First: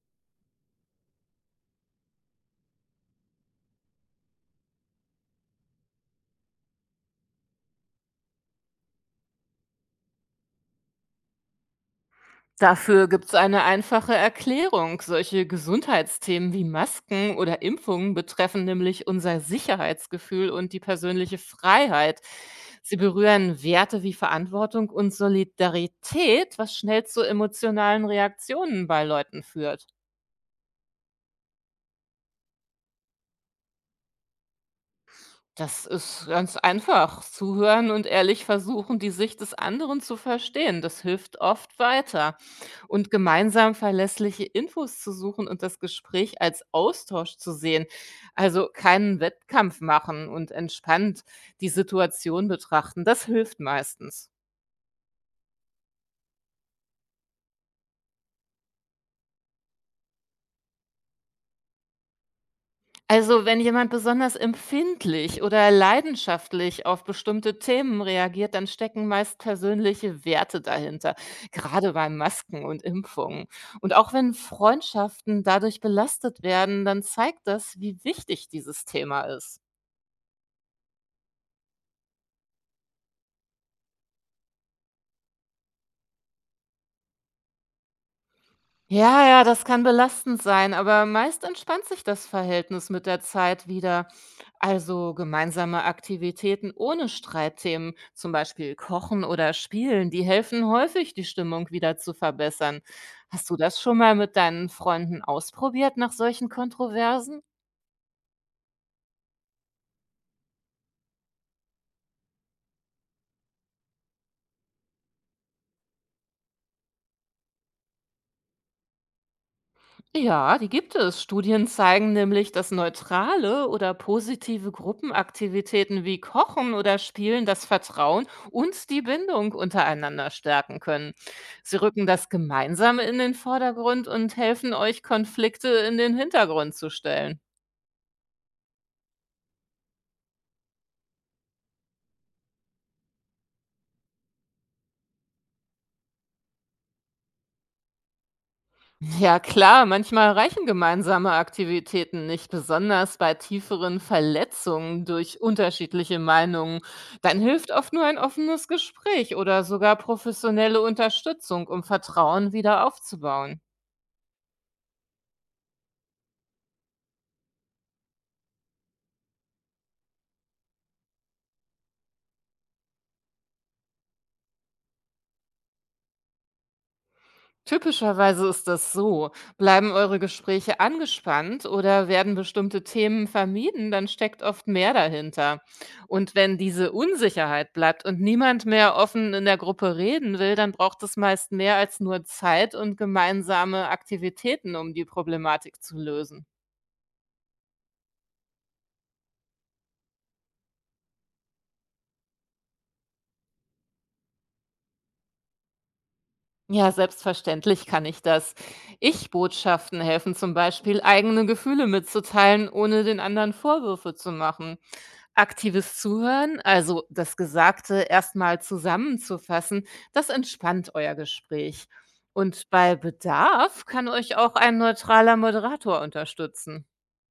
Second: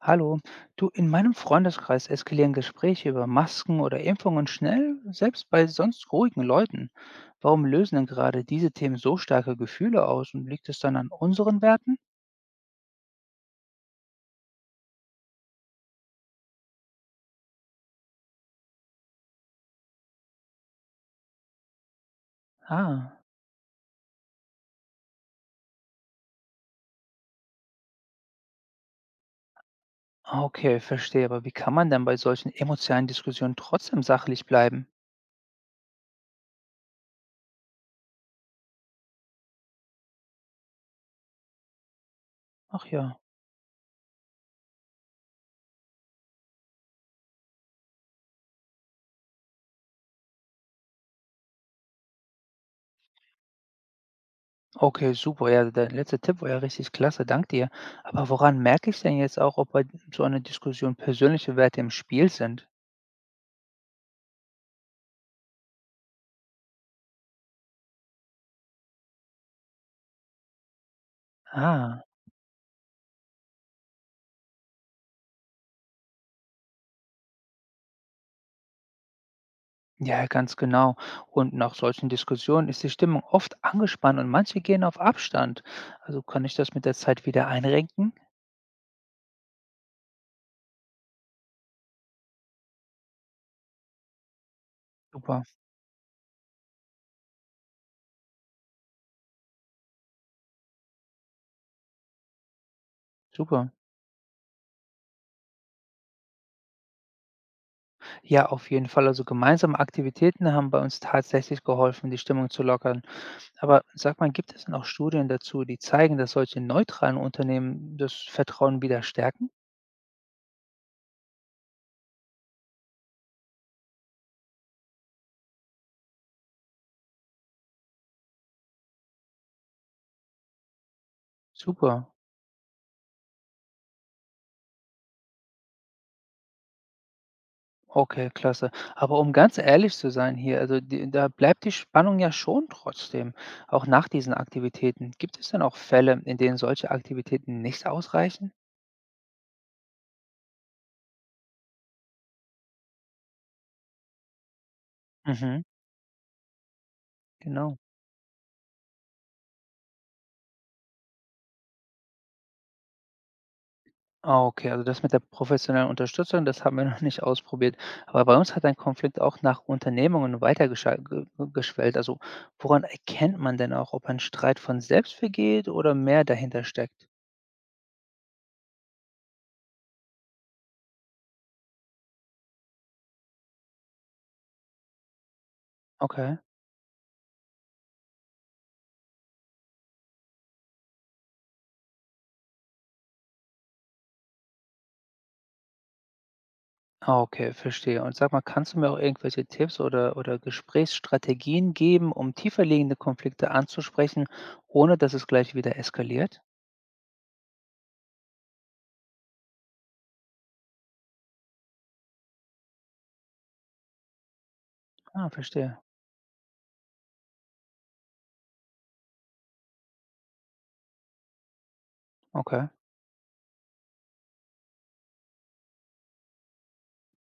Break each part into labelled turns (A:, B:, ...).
A: Hallo, du, in meinem Freundeskreis eskalieren Gespräche über Masken oder Impfungen schnell, selbst bei sonst ruhigen Leuten. Warum lösen denn gerade diese Themen so starke Gefühle aus und liegt es dann an unseren Werten?
B: Dafür gibt es eine einfache Erklärung. Solche Gesundheitsthemen wie Masken oder Impfungen betreffen nämlich unser Sicherheitsgefühl und die persönliche Freiheit. Sie
A: Ah,
B: berühren Werte wie Verantwortung und Solidarität, was schnell zu emotionalen Reaktionen bei Leuten führt.
A: okay, verstehe, aber wie kann man denn bei solchen emotionalen Diskussionen trotzdem sachlich bleiben?
B: Das ist ganz einfach. Zuhören und ehrlich versuchen, die Sicht des anderen zu verstehen. Das hilft oft weiter.
A: Ach
B: Und
A: ja.
B: gemeinsam verlässliche Infos zu suchen und das Gespräch als Austausch zu sehen. Also keinen Wettkampf machen und entspannt die Situation betrachten. Das hilft meistens.
A: Okay, super. Ja, der letzte Tipp war ja richtig klasse, dank dir. Aber woran merke ich denn jetzt auch, ob bei so einer Diskussion persönliche Werte im Spiel sind?
B: Also, wenn jemand besonders empfindlich oder leidenschaftlich auf bestimmte Themen reagiert, dann stecken meist persönliche Werte dahinter, gerade
A: Ah,
B: bei Masken und Impfungen. Und auch wenn Freundschaften dadurch belastet werden, dann zeigt das, wie wichtig dieses Thema ist.
A: ja, ganz genau. Und nach solchen Diskussionen ist die Stimmung oft angespannt und manche gehen auf Abstand. Also kann ich das mit der Zeit wieder einrenken?
B: Ja, ja, das kann belastend sein, aber meist entspannt sich das Verhältnis mit der Zeit wieder. Also
A: Super,
B: gemeinsame Aktivitäten ohne Streitthemen, zum Beispiel Kochen oder Spielen, die helfen häufig, die Stimmung wieder zu verbessern. Hast du
A: super.
B: das schon mal mit deinen Freunden ausprobiert nach solchen Kontroversen?
A: Ja, auf jeden Fall. Also gemeinsame Aktivitäten haben bei uns tatsächlich geholfen, die Stimmung zu lockern. Aber sag mal, gibt es denn auch Studien dazu, die zeigen, dass solche neutralen Unternehmen das Vertrauen wieder stärken?
B: Ja, die gibt es. Studien zeigen nämlich, dass neutrale oder positive Gruppenaktivitäten wie Kochen oder Spielen das Vertrauen und die Bindung untereinander stärken können. Sie
A: Super.
B: rücken das Gemeinsame in den Vordergrund und helfen euch, Konflikte in den Hintergrund zu stellen.
A: Okay, klasse. Aber um ganz ehrlich zu sein hier, also die, da bleibt die Spannung ja schon trotzdem, auch nach diesen Aktivitäten. Gibt es denn auch Fälle, in denen solche Aktivitäten nicht ausreichen?
B: Ja klar, manchmal reichen gemeinsame Aktivitäten nicht, besonders bei tieferen Verletzungen durch
A: Mhm,
B: unterschiedliche Meinungen. Dann hilft
A: genau.
B: oft nur ein offenes Gespräch oder sogar professionelle Unterstützung, um Vertrauen wieder aufzubauen.
A: Ah, okay, also das mit der professionellen Unterstützung, das haben wir noch nicht ausprobiert. Aber bei uns hat ein Konflikt auch nach Unternehmungen weitergeschwellt. Also woran erkennt man denn auch, ob ein Streit von selbst vergeht oder mehr dahinter steckt?
B: Typischerweise ist das so. Bleiben eure Gespräche angespannt oder werden bestimmte Themen vermieden, dann steckt oft mehr dahinter. Und
A: Okay.
B: wenn diese Unsicherheit bleibt und niemand mehr offen in der Gruppe reden will, dann braucht es meist mehr als nur Zeit und gemeinsame Aktivitäten, um die Problematik zu lösen.
A: Ah, okay, verstehe. Und sag mal, kannst du mir auch irgendwelche Tipps oder Gesprächsstrategien geben, um tieferliegende Konflikte anzusprechen, ohne dass es gleich wieder eskaliert?
B: Ja, selbstverständlich kann ich das. Ich-Botschaften helfen zum Beispiel, eigene Gefühle mitzuteilen, ohne den anderen Vorwürfe zu machen.
A: Ah, verstehe.
B: Aktives Zuhören, also das Gesagte erstmal zusammenzufassen, das entspannt euer Gespräch.
A: Okay.
B: Und bei Bedarf kann euch auch ein neutraler Moderator unterstützen.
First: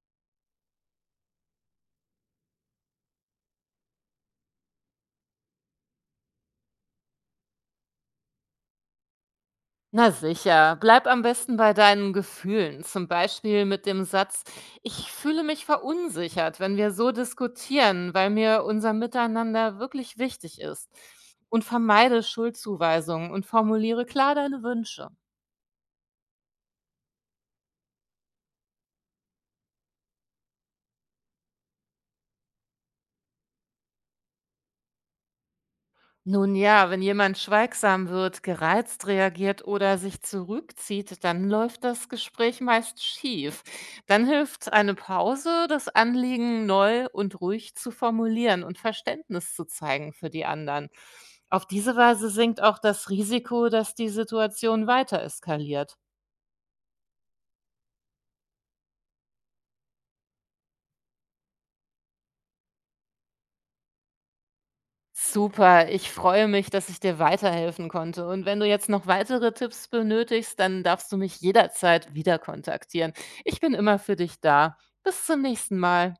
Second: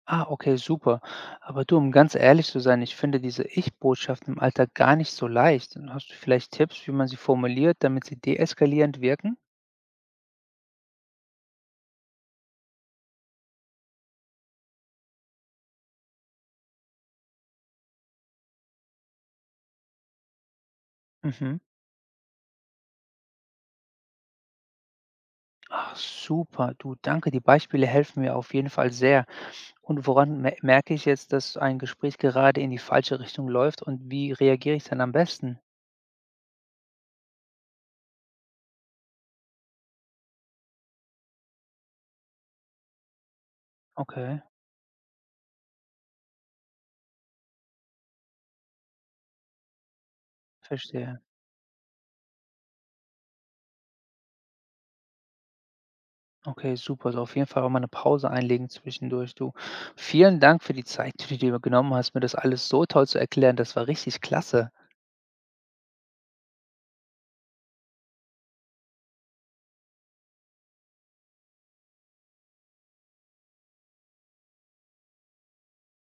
A: Ah, okay, super. Aber du, um ganz ehrlich zu sein, ich finde diese Ich-Botschaften im Alltag gar nicht so leicht. Hast du vielleicht Tipps, wie man sie formuliert, damit sie deeskalierend wirken?
B: Na sicher, bleib am besten bei deinen Gefühlen, zum Beispiel mit dem Satz, ich fühle mich verunsichert, wenn wir so diskutieren, weil mir unser Miteinander wirklich wichtig ist.
A: Mhm.
B: Und vermeide Schuldzuweisungen und formuliere klar deine Wünsche.
A: Ach, super. Du, danke. Die Beispiele helfen mir auf jeden Fall sehr. Und woran me merke ich jetzt, dass ein Gespräch gerade in die falsche Richtung läuft und wie reagiere ich dann am besten?
B: Nun ja, wenn jemand schweigsam wird, gereizt reagiert oder sich zurückzieht, dann läuft das Gespräch meist schief. Dann
A: Okay,
B: hilft eine Pause, das Anliegen neu und ruhig zu formulieren und Verständnis zu zeigen für die anderen.
A: verstehe.
B: Auf diese Weise sinkt auch das Risiko, dass die Situation weiter eskaliert.
A: Okay, super. Also auf jeden Fall auch mal eine Pause einlegen zwischendurch, du. Vielen Dank für die Zeit, die du dir genommen hast, mir das alles so toll zu erklären. Das war richtig klasse.
B: Super, ich freue mich, dass ich dir weiterhelfen konnte. Und wenn du jetzt noch weitere Tipps benötigst, dann darfst du mich jederzeit wieder kontaktieren. Ich bin immer für dich da. Bis zum nächsten Mal.